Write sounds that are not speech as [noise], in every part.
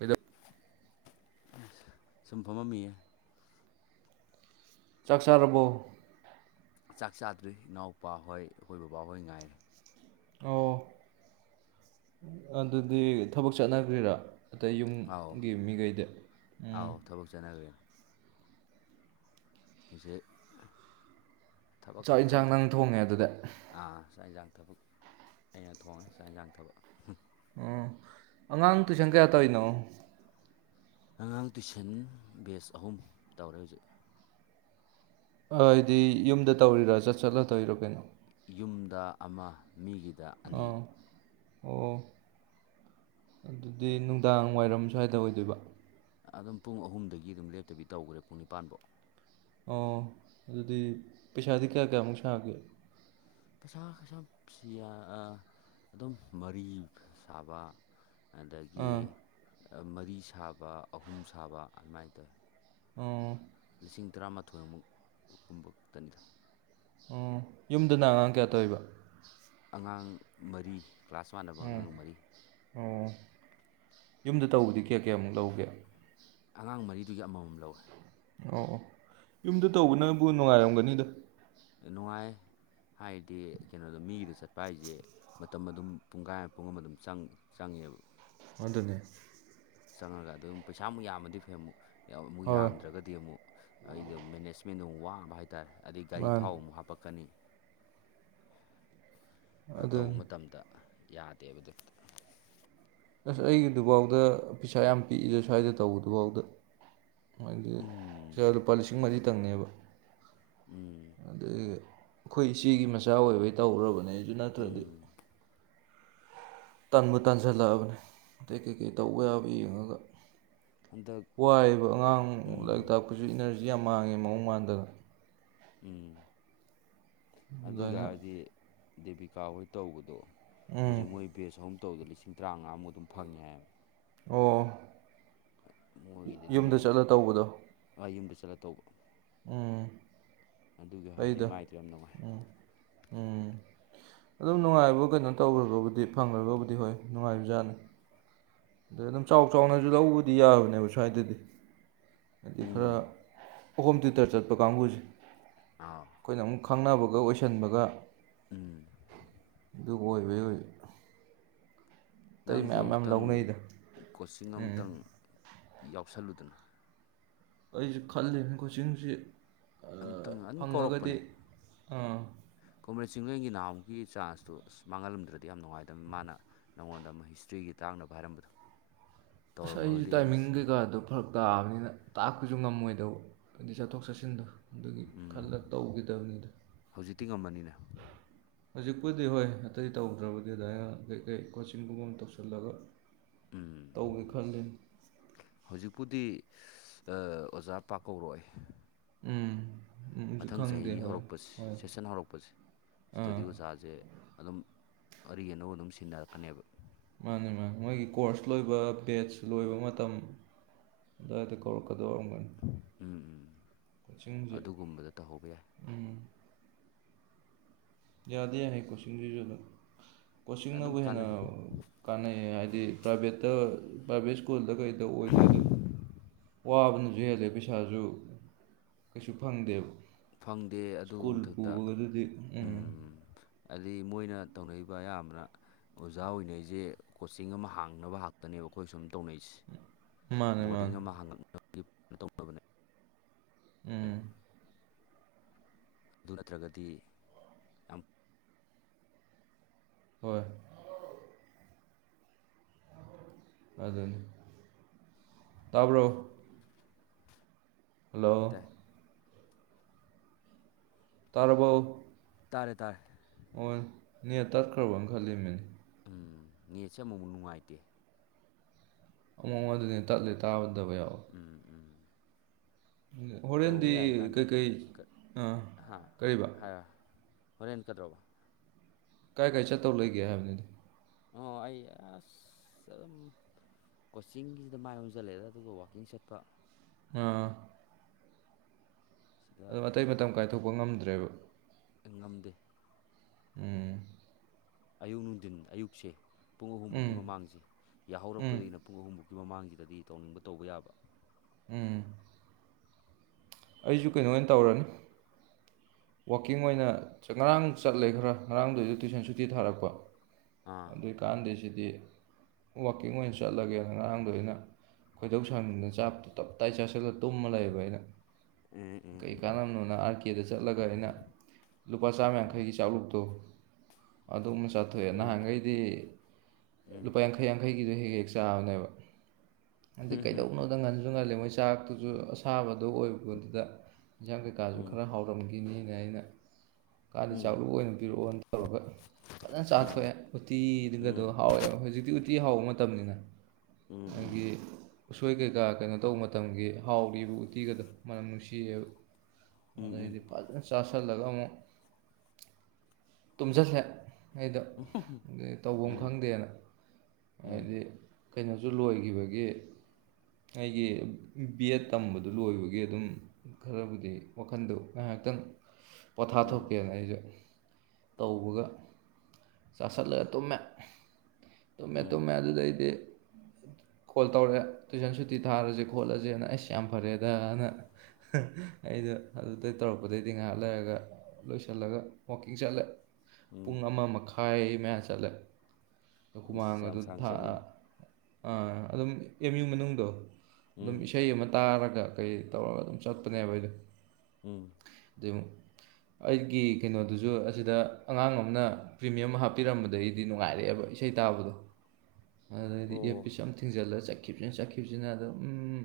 ꯏꯗꯣ ꯁꯨꯝ ꯄꯝꯃꯝꯃꯤꯌꯥ ꯆꯥꯛ ꯆꯥꯔꯕꯣ ꯆꯥꯛ ꯆꯥꯗ꯭ꯔꯤ ꯏꯅꯥꯎꯄꯥꯍꯣꯏ ꯑꯩꯈꯣꯏ ꯕꯕꯥꯍꯣꯏ ꯉꯥꯏꯔꯦ ꯑꯣ ꯑꯗꯨꯗꯤ ꯊꯕꯛ ꯆꯠꯅꯈ꯭ꯔꯤꯔꯥ ꯑꯇꯩ ꯑꯥꯎ ꯌꯨꯝꯒꯤ ꯃꯤꯈꯩꯗꯤ ꯎꯝ ꯑꯥꯎ ꯊꯕꯛ ꯆꯠꯅꯈ꯭ꯔꯦꯅ ꯍꯧꯖꯤꯛ ꯊꯕꯛ ꯆꯥꯛ ꯌꯦꯟꯁꯥꯡ ꯈꯥꯛꯇꯅꯤꯗ ꯅꯪ ꯊꯣꯡꯉꯦ ꯑꯗꯨꯗꯤ ꯆꯥꯛ ꯌꯦꯟꯁꯥꯡ ꯊꯕꯛ ꯑꯩꯅ ꯊꯣꯡꯉꯦ ꯆꯥꯛ ꯌꯦꯟꯁꯥꯡ ꯊꯕꯛ ꯑꯣ ꯑꯉꯥꯡ ꯇꯨꯏꯁꯪ ꯀꯌꯥ ꯑ ꯇꯅꯣ ꯑꯉꯥꯡ ꯇꯨꯏꯁꯟ ꯕꯦꯁ ꯑꯍꯨꯝ ꯇꯧꯔꯦ ꯍꯧꯖꯤꯛ ꯗꯤ ꯌꯨꯝꯗ ꯇꯧꯔꯤꯔꯥ ꯆꯠ ꯆꯠꯂꯗꯣꯏꯔꯣ ꯀꯩꯅꯣ ꯌꯨꯝꯗ ꯑꯃ ꯃꯤꯒꯤꯗ ꯑꯅꯤ ꯑꯥ ꯑꯣ ꯑꯗꯨꯗꯤ ꯅꯨꯡꯗꯥꯡ ꯋꯥꯏꯔꯝ ꯁ꯭ꯋꯥꯏꯗ ꯑꯣꯏꯗꯣꯏꯕ ꯑꯗꯨꯝ ꯄꯨꯡ ꯑꯍꯨꯝꯗꯒꯤ ꯑꯗꯨꯝ ꯂꯦꯞꯇꯕꯤ ꯇꯧꯈ꯭ꯔꯦ ꯄꯨꯡ ꯅꯤꯄꯥꯟꯐꯧ ꯑꯣ ꯑꯗꯨꯗꯤ ꯄꯩꯁꯥꯗꯤ ꯀꯌꯥ ꯀꯌꯥꯃꯨꯛ ꯁꯥꯒꯦ ꯄꯩꯁꯥ ꯄꯩꯁꯥ ꯑꯗꯨꯝ ꯃꯔꯤ ꯁꯥꯕ ꯑꯗꯒꯤ ꯑꯥ ꯃꯔꯤ ꯁꯥꯕ ꯑꯍꯨꯝ ꯁꯥꯕ ꯑꯗꯨꯃꯥꯏꯅ ꯇꯧꯋꯤ ꯎ ꯂꯤꯁꯤꯡ ꯇꯔꯥꯃꯥꯊꯣꯏ ꯑꯃꯨꯛ ꯀꯨꯝꯕ ꯈꯛꯇꯅꯤꯗ ꯎ ꯌꯨꯝꯗꯨꯅ ꯑꯉꯥꯡ ꯀꯌꯥ ꯇꯧꯕ ꯑꯉꯥꯡ ꯃꯔꯤ ꯀ꯭ꯂꯥꯁ ꯋꯥꯟꯅꯅꯕ ꯎꯝ ꯑꯉꯥꯡ ꯃꯔꯤ ꯑꯣ ꯌꯨꯝꯗ ꯇꯧꯕꯗꯤ ꯀꯌꯥ ꯀꯌꯥꯃꯨꯛ ꯂꯧꯒꯦ ꯑꯉꯥꯡ ꯃꯔꯤꯗꯨꯒꯤ ꯑꯃꯃꯝ ꯂꯧꯋꯦ ꯑꯧ ꯑꯣ ꯌꯨꯝꯗ ꯇꯧꯕꯅꯕꯨ ꯅꯨꯡꯉꯥꯏꯔꯝꯒꯅꯤꯗꯣ ꯅꯨꯡꯉꯥꯏ ꯍꯥꯏꯗꯤ ꯀꯩꯅꯣꯗ ꯃꯤꯒꯤꯗ ꯆꯠꯄ ꯍꯥꯏꯁꯦ ꯃꯇꯝ ꯑꯗꯨꯝ ꯄꯨꯡꯈꯥꯏ ꯄꯨꯡ ꯑꯃ ꯑꯗꯨꯝ ꯆꯪꯉꯦꯕ ꯑꯗꯨꯅꯤ ꯆꯪꯉꯒ ꯑꯗꯨ ꯑꯃꯨ ꯄꯩꯁꯥꯃꯨꯛ ꯌꯥꯝꯃꯗꯤ ꯐꯩ ꯑꯃꯨꯛ ꯑꯃꯨꯛ ꯍꯣꯏ ꯌꯥꯝꯗ꯭ꯔꯒꯗꯤ ꯑꯃꯨꯛ ꯑꯩꯗꯣ ꯃꯦꯅꯦꯖꯃꯦꯟꯗꯨ ꯑꯃ ꯋꯥꯕ ꯍꯥꯏꯇꯥꯔꯦ ꯑꯗꯨꯗꯩ ꯒꯥꯔꯤ ꯃꯥꯅꯤ ꯊꯥꯎ ꯑꯃꯨꯛ ꯍꯥꯞꯄꯛꯀꯅꯤ ꯇꯧꯕ ꯑꯗꯨꯅꯤ ꯃꯇꯝꯗ ꯌꯥꯗꯦꯕ ꯑꯗꯨ ꯑꯁ ꯑꯩꯒꯤꯗꯨꯐꯥꯎꯗ ꯄꯩꯁꯥ ꯌꯥꯝ ꯄꯤꯛꯏꯁꯦ ꯁ꯭ꯋꯥꯏꯗ ꯇꯧꯕꯗꯨꯐꯥꯎꯗ ꯍꯥꯏꯗꯤ ꯎꯝ ꯂꯨꯄꯥ ꯂꯤꯁꯤꯡ ꯃꯔꯤꯇꯪꯅꯦꯕ ꯎꯝ ꯑꯗꯒꯤ ꯑꯩꯈꯣꯏ ꯏꯆꯦꯒꯤ ꯃꯆꯥ ꯑꯣꯏꯕꯩ ꯇꯧꯔꯕꯅꯦ ꯑꯩꯁꯨ ꯅꯠꯇ꯭ꯔꯗꯤ ꯎꯝ ꯇꯟꯕꯨ ꯇꯥꯟꯖꯜꯂꯛꯑꯕꯅꯤ ꯑꯇꯩ ꯀꯩꯀꯩ ꯇꯧꯕ ꯌꯥꯕ ꯌꯦꯡꯉꯒ ꯍꯟꯗꯛ ꯋꯥꯔꯤꯕ ꯑꯉꯥꯡ ꯂꯥꯏꯔꯤꯛ ꯎꯝ ꯇꯥꯛꯄꯁꯨ ꯏꯅꯔꯖꯤ ꯌꯥꯝ ꯃꯥꯡꯉꯦ ꯃꯑꯣꯡ ꯃꯥꯟꯗꯅ ꯎꯝ ꯑꯗꯨ ꯑꯗꯨꯃꯥꯏꯅ ꯑꯣꯏꯒꯔꯗꯤ ꯗꯦꯕꯤꯀꯥꯍꯣꯏ ꯇꯧꯕꯗꯣ ꯎꯝ ꯍꯧꯖꯤꯛ ꯃꯣꯏ ꯕꯦꯖ ꯑꯍꯨꯝ ꯇꯧꯕꯗ ꯂꯤꯁꯤꯡ ꯇꯔꯥꯃꯉꯥꯃꯨꯛ ꯑꯗꯨꯝ ꯐꯪꯉꯦ ꯍꯥꯏꯌꯦꯕ ꯑꯣ ꯌꯨꯝꯗ ꯆꯠꯂ ꯇꯧꯕꯗꯣ ꯑ ꯌꯨꯝꯗ ꯆꯠꯂ ꯇꯧꯕ ꯎꯝ ꯑꯗꯨꯒꯤ ꯍꯥꯏꯗꯤ ꯑꯩꯗ ꯃꯥꯏꯗꯣ ꯌꯥꯝ ꯅꯨꯡꯉꯥꯏ ꯎꯝ ꯎꯝ ꯑꯗꯨꯝ ꯅꯨꯡꯉꯥꯏꯕ ꯀꯩꯅꯣ ꯇꯧꯈ꯭ꯔꯒꯕꯨꯗꯤ ꯐꯪꯈ꯭ꯔꯒꯕꯨꯗꯤ ꯍꯣꯏ ꯅꯨꯡꯉꯥꯏꯕ ꯖꯥꯠꯅꯤ ꯑꯗꯩ ꯑꯗꯨꯝ ꯆꯥꯎ ꯆꯥꯎꯅꯁꯨ ꯂꯧꯕꯗꯤ ꯌꯥꯕꯅꯦꯕ ꯁ꯭ꯋꯥꯏꯗꯗꯤ ꯍꯥꯏꯗꯤ ꯈꯔ ꯎꯝ ꯍꯣꯝ ꯇ꯭ꯌꯨꯇꯔ ꯆꯠꯄ ꯀꯥꯡꯕꯨꯁꯦ ꯑꯥ ꯑꯩꯈꯣꯏꯅ ꯑꯃꯨꯛ ꯈꯪꯅꯕꯒ ꯑꯣꯏꯁꯟꯕꯒ ꯎꯝ ꯑꯗꯨ ꯀꯣꯏꯕ ꯅꯪꯁꯨ ꯃꯌꯥꯝ ꯃꯌꯥꯝ ꯑꯃꯨꯛꯇꯪ ꯂꯧꯅꯩꯗ ꯀꯣꯆꯤꯡ ꯎꯝ ꯑꯃꯇꯪ ꯌꯥꯎꯁꯜꯂꯨꯗꯅ ꯑꯩꯁꯨ ꯈꯜꯂꯤꯅꯤ ꯀꯣꯆꯤꯡꯁꯤ ꯑꯝꯇꯪ ꯑꯗꯨꯝ ꯐꯪꯉꯒꯗꯤ ꯀꯧꯔꯛꯄꯅꯦ ꯆꯤꯡꯂꯦꯟꯒꯤ ꯅꯍꯥꯃꯨꯛ ꯆꯥꯟꯁꯇꯣ ꯑꯁ ꯃꯤꯡꯍꯂꯝꯗ꯭ꯔꯗꯤ ꯌꯥꯝ ꯅꯨꯡꯉꯥꯏꯒꯗꯕꯅꯤ ꯃꯥꯅ ꯅꯪꯉꯣꯟꯗ ꯑꯃ ꯍꯤꯁꯇ꯭ꯔꯤꯒꯤ ꯇꯥꯡꯅꯕ ꯍꯥꯏꯔꯝꯕꯗꯣ ꯑꯁ ꯑꯩꯁꯨ ꯇꯧꯔꯝꯃꯒꯗꯤ ꯇꯥꯏꯃꯤꯡ ꯑꯦꯠꯂꯤꯁ ꯀꯩꯀꯥꯗꯣ ꯐꯔꯛ ꯇꯥꯕꯅꯤꯅ ꯇꯥꯛꯄꯁꯨ ꯉꯝꯃꯣꯏꯗꯧꯕ ꯑꯗꯨꯗꯩ ꯆꯠꯊꯣꯛ ꯆꯠꯁꯤꯟꯗꯣ ꯑꯗꯨꯒꯤ ꯎꯝ ꯈꯜꯂ ꯇꯧꯈꯤꯗꯕꯅꯤꯗ ꯍꯧꯖꯤꯛꯇꯤ ꯉꯝꯃꯅꯤꯅ ꯍꯧꯖꯤꯛꯄꯨꯗꯤ ꯍꯣꯏ ꯑꯇꯩ ꯇꯧꯗ꯭ꯔꯕꯗꯤ ꯑꯗꯨꯃꯥꯏꯅ ꯀꯔꯤꯀꯩ ꯀꯣꯆꯤꯡꯒꯨꯝꯕ ꯑꯃ ꯇꯧꯁꯤꯜꯂꯒ ꯎꯝ ꯇꯧꯒꯦ ꯈꯜꯂꯤ ꯍꯧꯖꯤꯛꯄꯨꯗꯤ ꯑꯣꯖꯥ ꯄꯥꯛ ꯀꯧꯔꯛꯑꯣꯢ ꯎꯝ ꯎꯝꯁꯨ ꯃꯊꯪ ꯆꯍꯤ ꯈꯪꯗꯦ ꯍꯣꯏ ꯍꯧꯔꯛꯄꯁꯦ ꯍꯣꯏ ꯁꯦꯁꯟ ꯍꯧꯔꯛꯄꯁꯦ ꯁꯤꯗꯗꯤ ꯑꯥ ꯑꯣꯖꯥꯁꯦ ꯑꯗꯨꯝ ꯑꯔꯤ ꯑꯅꯧ ꯑꯗꯨꯝ ꯁꯤꯟꯅꯔꯛꯀꯅꯦꯕ ꯃꯥꯅꯦ ꯃꯥꯅꯤ ꯃꯣꯏꯒꯤ ꯀꯣꯔꯁ ꯂꯣꯏꯕ ꯕꯦꯠꯁ ꯂꯣꯏꯕ ꯃꯇꯝ ꯑꯗꯨꯋꯥꯏꯗ ꯀꯧꯔꯛꯀꯗꯧ ꯑꯣꯢꯔꯝꯒꯅꯤ ꯎꯝ ꯎꯝ ꯀꯣꯆꯤꯡꯁꯦ ꯑꯗꯨꯒꯨꯝꯕꯗ ꯇꯧꯍꯧꯕ ꯌꯥꯏ ꯎꯝ ꯌꯥꯗꯤ ꯌꯥꯢ ꯍꯥꯏ ꯀꯣꯆꯤꯡꯗꯨꯁꯨ ꯑꯗꯨꯝ ꯀꯣꯆꯤꯡꯅꯕꯨ ꯍꯦꯟꯅ ꯀꯥꯟꯅꯩ ꯀꯥꯟꯅꯩ ꯍꯥꯏꯗꯤ ꯄ꯭ꯔꯥꯏꯚꯦꯠꯇ ꯄ꯭ꯔꯥꯏꯚꯦꯠ ꯁ꯭ꯀꯨꯜꯗ ꯀꯩꯗ ꯑꯣꯏꯗꯣꯏꯗꯣ ꯋꯥꯕꯅꯁꯨ ꯍꯦꯜꯂꯦ ꯄꯩꯁꯥꯁꯨ ꯀꯩꯁꯨ ꯐꯪꯗꯦꯕ ꯐꯪꯗꯦ ꯑꯗꯨ ꯁ꯭ꯀꯨꯜ ꯃꯊꯛꯇ ꯄꯨꯕꯒꯗꯨꯗꯤ ꯎꯝ ꯑꯗꯒꯤ ꯃꯣꯏꯅ ꯇꯧꯅꯕ ꯑꯌꯥꯝꯕꯅ ꯑꯣꯖꯥ ꯑꯣꯏꯅꯩꯁꯦ ꯀꯣꯆꯤꯡ ꯑꯃ ꯍꯥꯡꯅꯕ ꯍꯥꯛꯇꯅꯦꯕ ꯑꯩꯈꯣꯏ ꯁꯨꯝ ꯇꯧꯅꯩꯁꯦ ꯃꯥꯅꯦ ꯃꯥꯅꯦ ꯕꯣꯔꯗꯤꯡ ꯑꯃ ꯍꯥꯡꯒꯛꯅꯕꯒꯤ ꯇꯧꯕꯅꯤ ꯎꯝ ꯑꯗꯨ ꯅꯠꯇ꯭ꯔꯒꯗꯤ ꯌꯥꯝ ꯍꯣꯏ ꯑꯗꯨꯅꯤ ꯇꯕ꯭ꯔꯣ ꯇꯥꯏ ꯍꯜꯂꯣ ꯇꯥꯔꯕꯣ ꯇꯥꯔꯦ ꯇꯥꯔꯦ ꯑꯣ ꯅꯦꯠ ꯇꯠꯈ꯭ꯔꯕꯅ ꯈꯜꯂꯨꯢꯃꯤꯅꯦ ꯎꯝ ꯅꯦꯠꯁꯦ ꯑꯃꯨꯃꯨꯛ ꯅꯨꯡꯉꯥꯏꯇꯦ ꯑꯃꯨꯛ ꯑꯃ ꯑꯗꯨꯅꯤ ꯇꯠꯂꯦ ꯇꯥꯕꯗꯕ ꯌꯥꯎꯋꯦ ꯎꯝ ꯎꯝ ꯇꯧꯕ ꯍꯣꯔꯦꯟꯗꯤ ꯌꯥꯏ ꯀꯥꯟꯗ ꯀꯩꯀꯩ ꯑꯥ ꯍꯥ ꯀꯔꯤꯕ ꯍꯥꯏ ꯍꯣꯔꯦꯟ ꯀꯗ꯭ꯔꯣꯕ ꯀꯥꯏ ꯀꯥꯏ ꯆꯠꯇꯧ ꯂꯩꯒꯦ ꯍꯥꯏꯕꯅꯤꯗ ꯑꯣ ꯑꯩ ꯑꯁ ꯑꯗꯨꯝ ꯀꯣꯆꯤꯡꯒꯤꯖꯤꯗ ꯃꯥꯏ ꯑꯣꯟꯖꯜꯂꯦꯗ ꯑꯗꯨꯒ ꯋꯥꯛꯀꯤꯡ ꯆꯠꯄ ꯑꯥ ꯁꯤꯗ ꯑꯗꯨ ꯑꯇꯩ ꯃꯇꯝ ꯀꯥꯏꯊꯣꯛꯄ ꯉꯝꯗ꯭ꯔꯦꯕ ꯑꯩ ꯉꯝꯗꯦ ꯎꯝ ꯑꯌꯨꯛ ꯅꯨꯡꯊꯤꯟ ꯑꯌꯨꯛꯁꯦ ꯄꯨꯡ ꯑꯍꯨꯝꯃꯨꯛꯀꯤ ꯎꯝ ꯃꯃꯥꯡꯁꯦ ꯎꯝ ꯌꯥꯍꯧꯔꯛꯄꯗꯒꯤꯅ ꯄꯨꯡ ꯑꯍꯨꯝꯃꯨꯛꯀꯤ ꯃꯃꯥꯡꯁꯤꯗꯗꯤ ꯇꯧꯅꯤꯡꯕ ꯇꯧꯕ ꯌꯥꯕ ꯎꯝ ꯑꯩꯖꯨ ꯀꯩꯅꯣ ꯑꯣꯏꯅ ꯇꯧꯔꯅꯤ ꯋꯥꯛꯀꯤꯡ ꯑꯣꯏꯅ ꯉꯔꯥꯡ ꯆꯠꯂꯦ ꯈꯔ ꯉꯔꯥꯡꯗꯨ ꯑꯩꯖꯨ ꯇꯨꯏꯁꯟ ꯁꯨꯇꯤ ꯊꯥꯔꯛꯄ ꯑꯥ ꯀꯥꯟꯗꯦ ꯁꯤꯗꯤ ꯋꯥꯛꯀꯤꯡ ꯑꯣꯏꯅ ꯆꯠꯂꯒꯦꯅ ꯉꯔꯥꯡꯗꯣ ꯑꯩꯅ ꯈꯣꯏꯗꯧ ꯁꯥꯎꯅꯤꯡꯗꯅ ꯆꯥꯞꯇꯣ ꯇꯞꯇꯥꯏ ꯆꯥꯁꯤꯜꯂꯒ ꯇꯨꯝꯃ ꯂꯩꯕ ꯑꯩꯅ ꯎꯝ ꯎꯝ ꯀꯩ ꯀꯥꯟꯅꯝꯅꯣꯅ ꯑꯥꯔ ꯀꯦꯗ ꯆꯠꯂꯒ ꯑꯩꯅ ꯂꯨꯄꯥ ꯆꯥꯝ ꯌꯥꯡꯈꯩꯒꯤ ꯆꯥꯛꯂꯨꯛꯇꯣ ꯑꯗꯨ ꯑꯃ ꯆꯥ ꯊꯣꯛꯑꯦ ꯎꯝ ꯅꯍꯥꯟꯒꯩꯗꯤ ꯂꯨꯄꯥ ꯌꯥꯡꯈꯩ ꯌꯥꯡꯈꯩꯒꯤꯗꯣ ꯍꯦꯛ ꯍꯦꯛ ꯆꯥꯕꯅꯦꯕ ꯑꯗꯩ ꯀꯩꯗꯧꯅꯣꯗ ꯉꯟꯖꯨ ꯉꯜꯂꯤ ꯃꯣꯏ ꯆꯥꯛꯇꯨꯖꯨ ꯑꯁꯥꯕꯗꯣ ꯑꯣꯏꯕ [unintelligible] ꯑꯦꯟꯖꯥꯡ ꯀꯩꯀꯥꯖꯨ ꯎꯝ ꯈꯔ ꯍꯥꯎꯔꯝꯒꯤꯅꯤꯅ ꯑꯩꯅ ꯀꯥꯟꯗꯦ ꯎꯝ ꯆꯥꯛꯂꯨꯛ ꯑꯣꯏꯅ ꯄꯤꯔꯛꯑꯣꯅ ꯇꯧꯔꯒ ꯐꯖꯅ ꯆꯥꯊꯣꯛꯑꯦ ꯎꯝ ꯎꯠꯇꯤꯗꯨꯒꯗꯣ ꯎꯝ ꯍꯥꯎꯋꯦꯕ ꯍꯧꯖꯤꯛꯇꯤ ꯎꯠ ꯇꯤ ꯍꯥꯎꯕ ꯃꯇꯝꯅꯤꯅ ꯎꯝ ꯍꯥꯏꯗꯤ ꯎꯝ ꯎꯁꯣꯏ ꯀꯩꯀꯥ ꯀꯩꯅꯣ ꯇꯧꯕ ꯃꯇꯝꯒꯤ ꯍꯥꯎꯔꯤꯕ ꯎꯇꯤꯒꯗꯣ ꯃꯅꯝ ꯅꯨꯡꯁꯤꯌꯦꯕ ꯎꯝ ꯑꯗꯩꯗꯤ ꯐꯖꯟꯅ ꯆꯥꯁꯜ ꯁꯜꯂꯒ ꯑꯃꯨꯛ ꯇꯨꯝꯖꯜꯂꯦ ꯑꯩꯗꯣ ꯑꯗꯨꯅꯤ ꯇꯧꯕꯝ ꯎꯝ ꯈꯪꯗꯦꯅ ꯎꯝ ꯍꯥꯏꯗꯤ ꯀꯩꯅꯣꯖꯨ ꯂꯣꯏꯒꯤꯕꯒꯤ ꯑꯩꯒꯤ ꯕꯦꯠ ꯇꯝꯕꯗꯨ ꯂꯣꯏꯕ ꯒꯤ ꯑꯗꯨꯝ ꯈꯔꯕꯨꯗꯤ ꯋꯥꯈꯟꯗꯣ ꯉꯥꯏꯍꯥꯛꯇꯪ ꯎꯝ ꯄꯣꯊꯥꯊꯣꯛꯀꯦꯅ ꯑꯩꯖꯨ ꯇꯧꯕꯒ ꯆꯥꯁꯜꯂꯒ ꯇꯨꯝꯃꯦ ꯇꯨꯝꯃꯦ ꯎꯝ ꯇꯨꯝꯃꯦ ꯑꯗꯨꯗꯩꯗꯤ ꯀꯣꯜ ꯇꯧꯔꯛꯑꯦ ꯇꯨꯏꯁꯟ ꯁꯨꯇꯤ ꯊꯥꯔꯖꯦ ꯈꯣꯠꯂꯖꯦꯅ ꯑꯩꯁ ꯌꯥꯝ ꯐꯔꯦꯗꯅ ꯑꯩꯗꯣ ꯑꯗꯨꯗꯩ ꯇꯧꯔꯛꯄꯗꯩꯗꯤ ꯉꯥꯏꯍꯥꯛ ꯂꯩꯔꯒ ꯂꯣꯏꯁꯜꯂꯒ ꯋꯥꯀꯤꯡ ꯆꯠꯂꯦ ꯎꯝ ꯄꯨꯡ ꯑꯃ ꯃꯈꯥꯏ ꯃꯌꯥ ꯆꯠꯂꯦ꯫ ꯏꯁ ꯌꯥꯝ ꯍꯨꯃꯥꯡꯒꯗꯨ ꯁꯥꯡ ꯊꯥꯛꯑ ꯆꯠꯂꯤꯅꯦ ꯑꯥ ꯑꯗꯨꯝ ꯑꯦꯝ ꯌꯨ ꯃꯅꯨꯡꯗꯣ ꯑꯗꯨꯝ ꯎꯝ ꯏꯁꯩ ꯑꯃ ꯇꯥꯔꯒ ꯀꯩ ꯇꯧꯔꯒ ꯑꯗꯨꯝ ꯆꯠꯄꯅꯦꯕ ꯑꯩꯗꯣ ꯎꯝ ꯑꯗꯨ ꯑꯩꯒꯤ ꯀꯩꯅꯣꯗꯨꯖꯨ ꯑꯁꯤꯗ ꯑꯉꯥꯡ ꯑꯃꯅ ꯄ꯭ꯔꯤꯃꯤꯌꯝ ꯍꯥꯞꯄꯤꯔꯝꯕꯗꯩꯗꯤ ꯅꯨꯡꯉꯥꯏꯔꯛꯑꯦꯕ ꯏꯁꯩ ꯇꯥꯕꯗꯣ ꯑꯗꯨꯗꯗꯤ ꯑꯣ ꯑꯦꯔꯄꯤꯁ ꯑꯃ ꯊꯤꯡꯖꯤꯜꯂ ꯆꯠ ꯆꯠꯈꯤꯕꯁꯤꯅ ꯆꯠꯈꯤꯕꯁꯤꯅ ꯑꯗꯨꯝ ꯎꯝ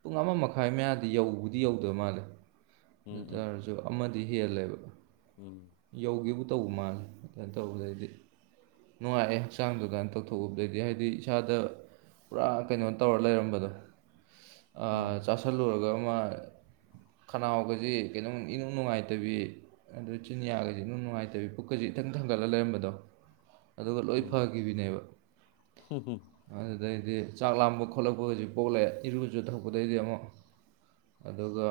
ꯄꯨꯡ ꯑꯃ ꯃꯈꯥꯏ ꯃꯌꯥꯗꯤ ꯌꯧꯕꯗꯤ ꯌꯧꯗꯕ ꯃꯥꯜꯂꯦ꯫ ꯎꯝ ꯎꯝ ꯑꯗꯨꯇꯥꯔꯁꯨ ꯑꯃꯗꯤ ꯍꯦꯜꯂꯦꯕ ꯎꯝ ꯌꯧꯒꯦꯕꯨ ꯇꯧꯕ ꯃꯥꯜꯂꯦ ꯑꯗꯨꯃꯥꯏꯅ ꯇꯧꯕꯗꯩꯗꯤ ꯅꯨꯡꯉꯥꯏꯑꯦ ꯍꯛꯆꯥꯡꯗꯨ ꯒꯟ ꯇꯧꯊꯣꯛꯎꯕꯗꯒꯤ ꯍꯥꯏꯗꯤ ꯏꯁꯥꯗ ꯄꯨꯔꯥ ꯀꯩꯅꯣ ꯇꯧꯔ ꯂꯩꯔꯝꯕꯗꯣ ꯑ ꯎꯝ ꯆꯥꯁꯤꯜꯂꯨꯔꯒ ꯑꯃ ꯈꯅꯥꯎꯒꯖꯤ ꯀꯩꯅꯣꯝ ꯏꯅꯨꯡ ꯅꯨꯡꯉꯥꯏꯇꯕꯤ ꯑꯗꯩ ꯆꯤꯟꯌꯥꯒꯁꯦ ꯏꯅꯨꯡ ꯅꯨꯡꯉꯥꯏꯇꯕꯤ ꯄꯨꯛꯀꯥꯁꯦ ꯏꯊꯪ ꯊꯪꯒꯠꯂ ꯂꯩꯔꯝꯕꯗꯣ ꯑꯗꯨꯒ ꯂꯣꯏ ꯎꯝ ꯐꯈꯤꯕꯤꯅꯦꯕ ꯎꯝ ꯑꯗꯨꯗꯩꯗꯤ ꯆꯥꯛ ꯂꯥꯝꯕ ꯈꯣꯠꯂꯛꯄꯒꯥꯖꯦ ꯄꯣꯛꯂꯛꯑꯦ ꯏꯔꯨꯖꯊꯣꯛꯄꯗꯩꯗꯤ ꯑꯃꯨꯛ ꯑꯗꯨꯒ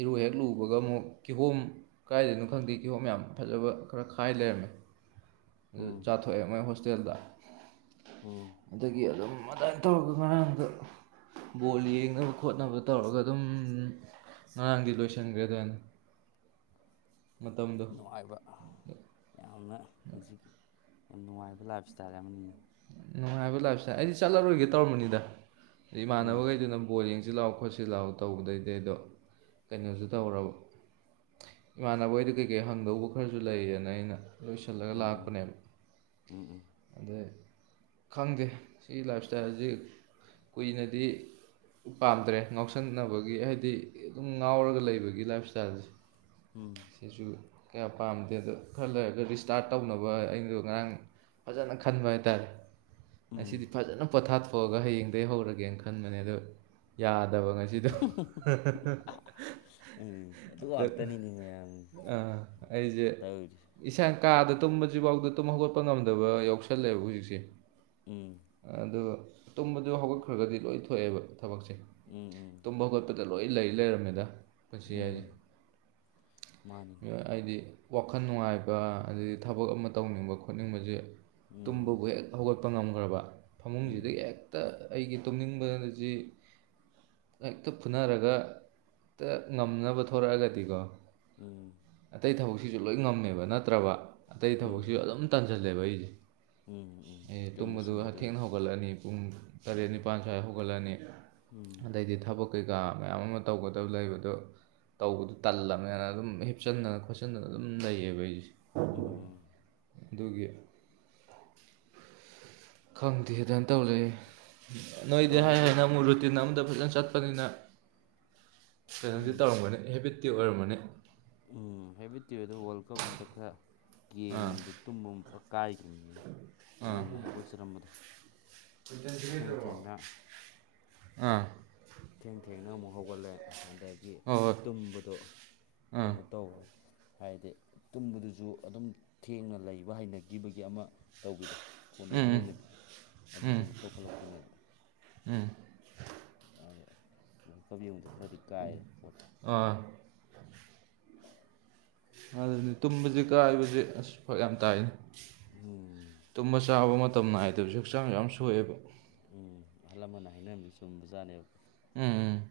ꯏꯔꯨ ꯍꯦꯛ ꯂꯨꯕꯒ ꯑꯃꯨꯛ ꯀꯤꯍꯣꯝ ꯀꯗꯥꯥꯏꯗꯅꯣ ꯈꯪꯗꯦ ꯀꯤꯍꯣꯝ ꯌꯥꯝ ꯐꯖꯕ ꯈꯔ ꯈꯥꯏ ꯂꯩꯔꯝꯃꯦ ꯑꯗꯨ ꯎꯝ ꯆꯥꯊꯣꯛꯑꯦ ꯃꯣꯏ ꯍꯣꯁꯇꯦꯜꯗ ꯎꯝ ꯑꯗꯒꯤ ꯑꯗꯨꯝ ꯑꯗꯨꯃꯥꯏꯅ ꯇꯧꯔꯒ ꯉꯔꯥꯡꯗꯣ ꯕꯣꯜ ꯌꯦꯡꯅꯕ ꯈꯣꯠꯅꯕ ꯇꯧꯔꯒ ꯑꯗꯨꯝ ꯉꯔꯥꯡꯗꯤ ꯂꯣꯏꯁꯟꯈ꯭ꯔꯦ ꯑꯗꯨꯃꯥꯏ ꯅꯨꯡꯉꯥꯏꯕ ꯌꯥꯝꯅ ꯍꯧꯖꯤꯛ ꯌꯥꯝ ꯅꯨꯡꯉꯥꯏꯕ ꯂꯥꯏꯞ ꯏꯁꯇꯥꯏꯜ ꯑꯃꯅꯤ ꯅꯨꯡꯉꯥꯏꯕ ꯂꯥꯏꯞꯏꯁꯇꯥꯏꯜ ꯑꯩꯗꯤ ꯆꯠꯂꯔꯣꯏꯒꯦ ꯇꯧꯔꯝꯕꯅꯤꯗ ꯎꯝ ꯏꯃꯥꯟꯅꯕꯈꯩꯗꯨꯅ ꯑꯃꯨꯛ ꯕꯣꯜ ꯌꯦꯡꯁꯤꯂꯥꯎ ꯈꯣꯠꯁꯤ ꯂꯥꯎ ꯇꯧꯕꯥꯗꯩꯗꯤ ꯑꯗꯣ ꯀꯩꯅꯣꯁꯨ ꯇꯧꯔꯕ ꯏꯃꯥꯟꯅꯕ ꯍꯣꯏꯗꯥ ꯀꯩꯀꯩ ꯍꯪꯗꯧꯕ ꯈꯔꯁꯨ ꯂꯩꯌꯦꯅ ꯑꯩꯅ ꯂꯣꯏꯁꯤꯜꯂꯒ ꯎꯝ ꯎꯝ ꯂꯥꯛꯄꯅꯦꯕ ꯎꯝ ꯑꯗꯥ ꯈꯪꯗꯦ ꯁꯤ ꯂꯥꯏꯞ ꯏꯁꯇꯥꯏꯜꯁꯤ ꯀꯨꯏꯅꯗꯤ ꯄꯥꯝꯗ꯭ꯔꯦ ꯉꯥꯎꯁꯟꯅꯕꯒꯤ ꯍꯥꯏꯗꯤ ꯑꯗꯨꯝ ꯉꯥꯎꯔꯒ ꯂꯩꯕꯒꯤ ꯂꯥꯏꯞ ꯏꯁꯇꯥꯏꯜꯁꯦ [unintelligible] ꯁꯤꯁꯨ ꯀꯌꯥ ꯄꯥꯝꯗꯦ ꯑꯗꯣ ꯈꯔ ꯂꯩꯔꯒ ꯔꯤꯁꯇꯥꯔꯠ ꯇꯧꯅꯕ ꯑꯩꯗꯣ ꯉꯔꯥꯡ ꯐꯖꯅ ꯈꯟꯕ ꯍꯥꯏꯇꯥꯔꯦ ꯎꯝ ꯉꯁꯤꯗꯤ ꯐꯖꯅ ꯄꯣꯊꯥꯊꯣꯛꯑꯒ ꯍꯌꯦꯡꯗꯒꯤ ꯍꯧꯔꯒꯦꯅ ꯈꯟꯕꯅꯦ ꯑꯗꯣ ꯌꯥꯗꯕ ꯉꯁꯤ ꯖꯤꯗꯣ ꯎꯝ ꯑꯗꯨ ꯑꯗꯣ ꯉꯥꯛꯇꯅꯤꯅꯦ ꯃꯌꯥꯝ ꯑꯥ ꯑꯩꯖꯦ ꯇꯧꯔꯤꯁꯦ ꯏꯁꯥ ꯀꯥꯗ ꯇꯨꯝꯕꯁꯤ ꯐꯥꯎꯗ ꯇꯨꯝ ꯍꯧꯒꯠꯄ ꯉꯝꯗꯕ ꯌꯥꯎꯁꯜꯂꯦꯕ ꯍꯧꯖꯤꯛꯁꯦ ꯎꯝ ꯑꯗꯨ ꯇꯨꯝꯕꯗꯨ ꯍꯧꯒꯠꯈ꯭ꯔꯒꯗꯤ ꯂꯣꯏ ꯊꯣꯛꯑꯦꯕ ꯊꯕꯛꯁꯦ ꯎꯝ ꯇꯨꯝꯕ ꯈꯣꯠꯄꯗ ꯂꯣꯏ ꯂꯩ ꯂꯩꯔꯝꯃꯦꯗꯥ ꯄꯨꯟꯁꯤ ꯍꯥꯏꯁꯦ ꯎꯝ ꯃꯥꯅꯤꯅꯦ ꯍꯥꯏꯗꯤ ꯋꯥꯈꯜ ꯅꯨꯡꯉꯥꯏꯕ ꯑꯥꯗꯩ ꯊꯕꯛ ꯑꯃ ꯇꯧꯅꯤꯡꯕ ꯈꯣꯠꯅꯤꯡꯕꯁꯦ ꯎꯝ ꯇꯨꯝꯕꯕꯨ ꯍꯦꯛ ꯍꯧꯒꯠꯄ ꯉꯝꯈ꯭ꯔꯕ ꯎꯝ ꯐꯃꯨꯡꯁꯤꯗꯒꯤ ꯍꯦꯛꯇ ꯑꯩꯒꯤ ꯇꯨꯝꯅꯤꯡꯕꯥꯖꯤ ꯍꯦꯛꯇ ꯐꯨꯅꯔꯒ ꯍꯦꯛꯇ ꯉꯝꯅꯕ ꯊꯣꯔꯛꯑꯒꯗꯤꯀꯣ ꯎꯝ ꯑꯇꯩ ꯊꯕꯛꯁꯤꯁꯨ ꯂꯣꯏ ꯉꯝꯃꯦꯕ ꯅꯠꯇ꯭ꯔꯕ ꯑꯇꯩ ꯊꯕꯛꯁꯤꯁꯨ ꯑꯗꯨꯝ ꯇꯟꯖꯟꯂꯦꯕ ꯑꯩꯁꯦ ꯎꯝꯝ ꯎꯝ ꯑꯩ ꯆꯨꯝꯃꯦ ꯇꯨꯝꯕꯗꯨ ꯆꯨꯝꯃꯦ ꯑꯗꯨ ꯊꯦꯡꯅ ꯍꯧꯒꯠꯂꯛꯑꯥꯅꯤ ꯄꯨꯡ ꯇꯔꯦꯠ ꯅꯤꯄꯥꯜ ꯁ꯭ꯋꯥꯏ ꯍꯧꯒꯠꯂꯥꯅꯤ ꯎꯝ ꯑꯗꯩꯗꯤ ꯊꯕꯛ ꯀꯩꯀꯥ ꯃꯌꯥꯝ ꯑꯃ ꯇꯧꯒꯗꯕ ꯂꯩꯕꯗꯣ ꯇꯧꯕꯗꯨ ꯇꯜꯂꯕꯃꯦꯅ ꯑꯗꯨꯝ ꯍꯤꯞꯆꯟꯗꯅ ꯈꯣꯠꯆꯟꯗꯅ ꯑꯗꯨꯝ ꯂꯩꯌꯦꯕ ꯑꯩꯁꯦ ꯎꯝ ꯎꯝ ꯑꯗꯨꯒꯤ ꯈꯪꯗꯦ ꯑꯗꯨꯃꯥꯏ ꯇꯧꯂꯩꯔꯦ ꯅꯣꯏꯗꯤ ꯍꯥꯏ ꯇꯧꯕꯨꯗꯤ ꯍꯥꯏꯅ ꯑꯃꯨꯛ ꯔꯨꯇꯤꯟ ꯑꯃꯝꯗ ꯐꯖꯅ ꯆꯠꯄꯥꯅꯤꯅ ꯀꯩꯅꯣꯗꯤ ꯎꯝ ꯇꯧꯔꯝꯒꯅꯤ ꯍꯦꯕꯤꯠꯇꯤ ꯑꯣꯏꯔꯝꯃꯥꯅꯤ ꯎꯝ ꯍꯦꯕꯤꯠꯇꯤ ꯑꯣꯏ ꯑꯗꯨ ꯋꯥꯔꯜ ꯀꯞ ꯍꯟꯇꯛ ꯈꯔ ꯑꯥ ꯌꯦꯡꯉꯨꯕꯗꯣ ꯇꯨꯝꯃꯨ ꯀꯥꯏꯈꯔꯤꯅꯤ ꯑꯥ ꯉꯟꯅ ꯍꯧꯒꯠꯆꯔꯝꯕꯗꯣ ꯊꯦꯡ ꯊꯦꯡꯅ ꯑꯥ ꯊꯦꯡ ꯊꯦꯡꯅ ꯑꯃꯨꯛ ꯍꯧꯒꯠꯂꯦ ꯑꯗꯒꯤ ꯍꯣꯏ ꯍꯣꯏ ꯇꯨꯝꯕꯗꯣ ꯑꯥ ꯀꯩꯅꯣ ꯇꯧ ꯍꯥꯏꯗꯤ ꯇꯨꯝꯕꯗꯨꯁꯨ ꯑꯗꯨꯝ ꯊꯦꯡꯅ ꯂꯩꯕ ꯍꯩꯅꯈꯤꯕꯒꯤ ꯑꯃ ꯇꯧꯕꯤꯗꯣ ꯐꯣꯟ ꯎꯝ ꯌꯦꯡꯉꯥ ꯎꯝ ꯂꯩꯅꯕꯤꯗꯣ ꯑꯗꯨꯁꯨ ꯎꯝ ꯑꯃꯨꯛ ꯇꯧꯈꯠꯂꯛꯄꯤꯅꯦ ꯎꯝ ꯑꯗꯥ ꯋꯥꯔꯜ ꯀꯞ ꯌꯦꯡꯕꯥꯗ ꯈꯔꯗꯤ ꯀꯥꯏꯔꯦ ꯄꯣꯠꯁꯦ ꯑꯥ ꯑꯗꯨꯅꯦ ꯇꯨꯝꯕꯁꯤ ꯀꯥꯏꯕꯁꯦ ꯑꯁ ꯐꯔꯛ ꯌꯥꯝ ꯇꯥꯏ ꯎꯝ ꯇꯨꯝꯕ ꯆꯥꯕ ꯃꯇꯝ ꯅꯥꯏꯗꯕꯁꯨ ꯍꯛꯆꯥꯡ ꯌꯥꯝ ꯁꯣꯛꯑꯦꯕ ꯎꯝ ꯑꯍꯜ ꯂꯃꯟꯅ ꯍꯥꯏꯅꯔꯝꯕꯗꯤ ꯆꯨꯝꯕꯖꯥꯠꯅꯦꯕ ꯎꯝ ꯎꯝ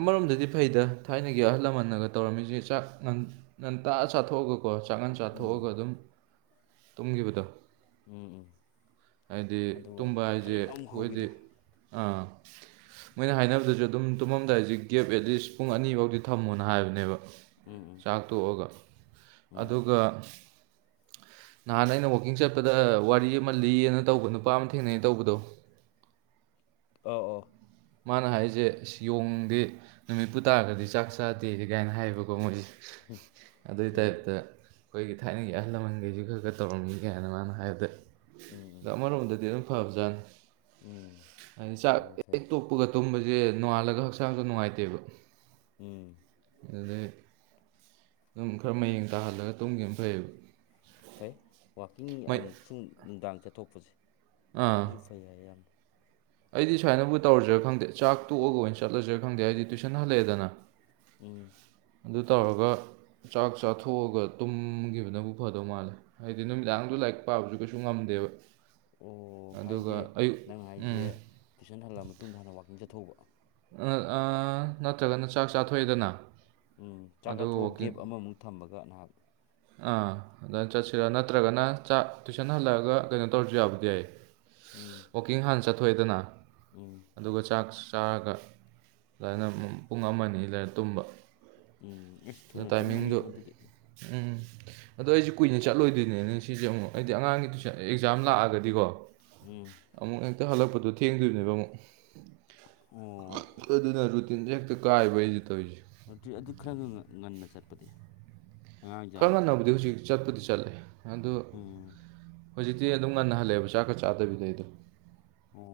ꯑꯃꯔꯣꯝꯗꯗꯤ ꯐꯩꯗ ꯊꯥꯏꯅꯒꯤ ꯑꯍꯜ ꯂꯃꯟꯅꯒ ꯇꯧꯔꯝꯃꯤꯁꯦ ꯆꯥꯛ ꯉꯟꯇꯥꯅ ꯆꯥꯊꯣꯛꯑꯒꯀꯣ ꯆꯥꯛꯉꯟ ꯎꯝ ꯆꯥꯊꯣꯛꯑꯒ ꯑꯗꯨꯝ ꯇꯨꯝꯈꯤꯕꯗꯣ ꯎꯝ ꯎꯝ ꯍꯥꯏꯗꯤ ꯑꯗꯨꯒ ꯇꯨꯝꯕ ꯍꯥꯏꯁꯦ ꯀꯟꯅ ꯑꯃꯨꯛ ꯈ‌ꯣꯏꯗꯤ ꯍꯧꯕꯤꯗꯣ ꯑꯥ ꯃꯣꯏꯅ ꯍꯥꯏꯅꯕꯗꯁꯨ ꯑꯗꯨꯝ ꯇꯨꯝꯃꯝꯗꯥꯏꯁꯤ ꯒꯦꯞ ꯑꯦꯠꯂꯤꯁ ꯄꯨꯡ ꯑꯅꯤꯐꯧꯗꯤ ꯊꯝꯃꯣꯅ ꯍꯥꯏꯕꯅꯦꯕ ꯎꯝ ꯎꯝ ꯆꯥꯛꯇꯣꯛꯑꯒ ꯎꯝ ꯑꯗꯨꯒ ꯅꯍꯥꯟ ꯑꯩꯅ ꯋꯥꯛꯀꯤꯡ ꯆꯠꯄꯗ ꯋꯥꯔꯤ ꯑꯃ ꯂꯤꯌꯦꯅ ꯇꯧꯕ ꯅꯨꯄꯥ ꯑꯃ ꯊꯦꯡꯅꯩ ꯇꯧꯕꯗꯣ ꯑꯧ ꯑꯧ ꯃꯥꯅ ꯍꯥꯏꯁꯦ ꯌꯣꯡꯗꯦ ꯅꯨꯃꯤꯠꯄꯨ ꯇꯥꯔꯒꯗꯤ ꯆꯥꯛ ꯆꯥꯗꯦꯌ‌ꯦ ꯀꯥꯏꯅ ꯍꯥꯏꯕꯒꯣ ꯃꯣꯏꯁꯦ ꯑꯗꯨꯏ ꯎꯝ ꯇꯥꯏꯞꯇ ꯑꯩꯈꯣꯏꯒꯤ ꯊꯥꯏꯅꯒꯤ ꯑꯍꯜ ꯂꯃꯟꯈꯩꯁꯨ ꯈꯔ ꯈꯔ ꯇꯧꯔꯝꯅꯤ ꯀꯥꯏꯅ ꯃꯥꯅ ꯍꯥꯏꯕꯗ ꯎꯝ ꯑꯗꯣ ꯎꯝ ꯑꯃꯔꯣꯝꯗꯗꯤ ꯑꯗꯨꯝ ꯐꯕꯖꯥꯠꯅ‌ꯦ ꯎꯝ ꯍꯥꯏꯗꯤ ꯆꯥꯛ ꯐꯔꯦ ꯐꯔꯦ ꯇꯣꯛꯄꯒ ꯇꯨꯝꯕꯁꯦ ꯅꯣꯡꯉꯥꯜꯂꯒ ꯍꯛꯆꯥꯡꯁꯨ ꯅꯨꯡꯉꯥꯏꯇꯦꯕ ꯎꯝ ꯑꯗꯨꯗꯩ ꯑꯗꯨꯝ ꯈꯔ ꯃꯌꯦꯡ ꯇꯥꯍꯜꯂꯒ ꯇꯨꯝꯈꯤꯝꯅ ꯐꯩꯌꯦꯕ ꯐꯩ ꯋꯥꯛꯀꯤꯡ ꯃꯩ ꯑꯃꯨꯛꯁꯨ ꯅꯨꯡꯗꯥꯡ ꯆꯠꯊꯣꯛꯄꯁꯦ ꯑꯥ ꯁꯤꯁꯨ ꯐꯩ ꯍꯥꯏ ꯌꯥꯝꯅ ꯑꯩꯗꯤ ꯁꯨꯃꯥꯏꯅꯕꯨ ꯇꯧꯔꯁꯤꯔꯥ ꯈꯪꯗꯦ ꯆꯥꯛ ꯇꯣꯛꯑꯒ ꯑꯣꯏꯅ ꯆꯠꯂꯁꯤꯔ ꯈꯪꯗꯦ ꯍꯥꯏꯗꯤ ꯇꯨꯏꯁꯟ ꯍꯜꯂꯛꯑꯦꯗꯅ ꯎꯝ ꯑꯗꯨ ꯇꯧꯔꯒ ꯆꯥꯛ ꯆꯥꯊꯣꯛꯑꯒ ꯇꯨꯝꯈꯤꯕꯅꯕꯨ ꯐꯗꯧ ꯃꯥꯜꯂꯦ ꯍꯥꯏꯗꯤ ꯅꯨꯃꯤꯗꯥꯡꯗ ꯂꯥꯏꯔꯤꯛ ꯄꯥꯕꯁꯨ ꯀꯩꯁꯨ ꯉꯝꯗꯦꯕ ꯑꯣ ꯍꯥꯏꯗꯤ ꯑꯗꯨꯒ ꯑꯌꯨꯛ ꯅꯪ ꯍꯥꯏꯁꯦ ꯎꯝ ꯇꯨꯏꯁꯟ ꯍꯜꯂ ꯃꯇꯨꯡꯗ ꯍꯥꯟꯅ ꯋꯥꯛꯀꯤꯡ ꯆꯠꯊ‌ꯣꯛꯎꯕ ꯑꯥ ꯑꯥ ꯅꯠꯇ꯭ꯔꯒꯅ ꯆꯥꯛ ꯆꯥꯊꯣꯛꯑꯦꯗꯅ ꯎꯝ ꯆꯥꯛ ꯑꯗꯨꯒ ꯆꯥꯊꯣꯛꯑ ꯋꯥꯛꯀꯤꯡ ꯒꯦꯞ ꯑꯃꯃꯨꯛ ꯊꯝꯕꯒ ꯅꯍꯥꯛ ꯑꯥ ꯑꯗꯥꯏ ꯆꯠꯁꯤꯔ ꯅꯠꯇ꯭ꯔꯒꯅ ꯆꯥꯛ ꯇꯨꯏꯁꯟ ꯍꯜꯂꯛꯑꯒ ꯀꯩꯅꯣ ꯇꯧꯔꯁꯨ ꯌꯥꯕꯨꯗꯤ ꯌꯥꯏ ꯎꯝ ꯋꯥꯛꯀꯤꯡ ꯍꯥꯟꯅ ꯆꯠꯊꯣꯛꯑꯦꯗꯅ ꯎꯝ ꯑꯗꯨꯒ ꯆꯥꯛ ꯆꯥꯔꯒ ꯑꯗꯥꯏꯅ ꯄꯨꯡ ꯑꯃ ꯑꯅꯤ ꯂꯩꯔ ꯇꯨꯝꯕ ꯎꯝ ꯑꯁ ꯑꯗꯨ ꯊꯨꯅ ꯇꯨꯝꯃꯅꯤ ꯇꯥꯏꯃꯤꯡꯗꯣ ꯃꯗꯨꯗꯤ ꯎꯝ ꯑꯗꯣ ꯑꯩꯁꯦ ꯀꯨꯏꯅ ꯆꯠꯂꯣꯏꯗꯣꯏꯅꯦꯅꯦ ꯁꯤꯁꯦ ꯑꯃꯨꯛ ꯑꯩꯗꯤ ꯑꯉꯥꯡꯒꯤ ꯇꯨꯁ ꯑꯦꯛꯖꯥꯝ ꯂꯥꯛꯑꯒꯗꯤꯀꯣ ꯎꯝ ꯑꯃꯨꯛ ꯍꯦꯛꯇ ꯍꯜꯂꯛꯄꯗꯣ ꯊꯦꯡꯗꯣꯏꯅꯦꯕ ꯑꯃꯨꯛ ꯑꯣ ꯑꯗꯨ ꯗꯨꯅ ꯔꯨꯇꯤꯟꯁꯤꯅ ꯍꯦꯛꯇ ꯀꯥꯏꯕ ꯑꯩꯅꯥ ꯇꯧꯔꯤꯁꯦ ꯅꯠꯇ꯭ꯔꯤ ꯑꯗꯨ ꯈꯔ ꯉꯟꯅ ꯆꯠꯄꯗꯤ ꯑꯉꯥꯡ ꯈꯔ ꯌꯥꯝꯗꯗꯤ ꯉꯟꯅꯕꯨꯗꯤ ꯍꯧꯖꯤꯛ ꯆꯠꯄꯗꯤ ꯆꯠꯂꯦ ꯑꯗꯣ ꯎꯝ ꯍꯧꯖꯤꯛꯇꯤ ꯑꯗꯨꯝ ꯉꯟꯅ ꯍꯜꯂꯛꯑꯦꯕ ꯆꯥꯛꯀ ꯆꯥꯗꯕꯤꯗ ꯑꯩꯗꯤ ꯑꯣ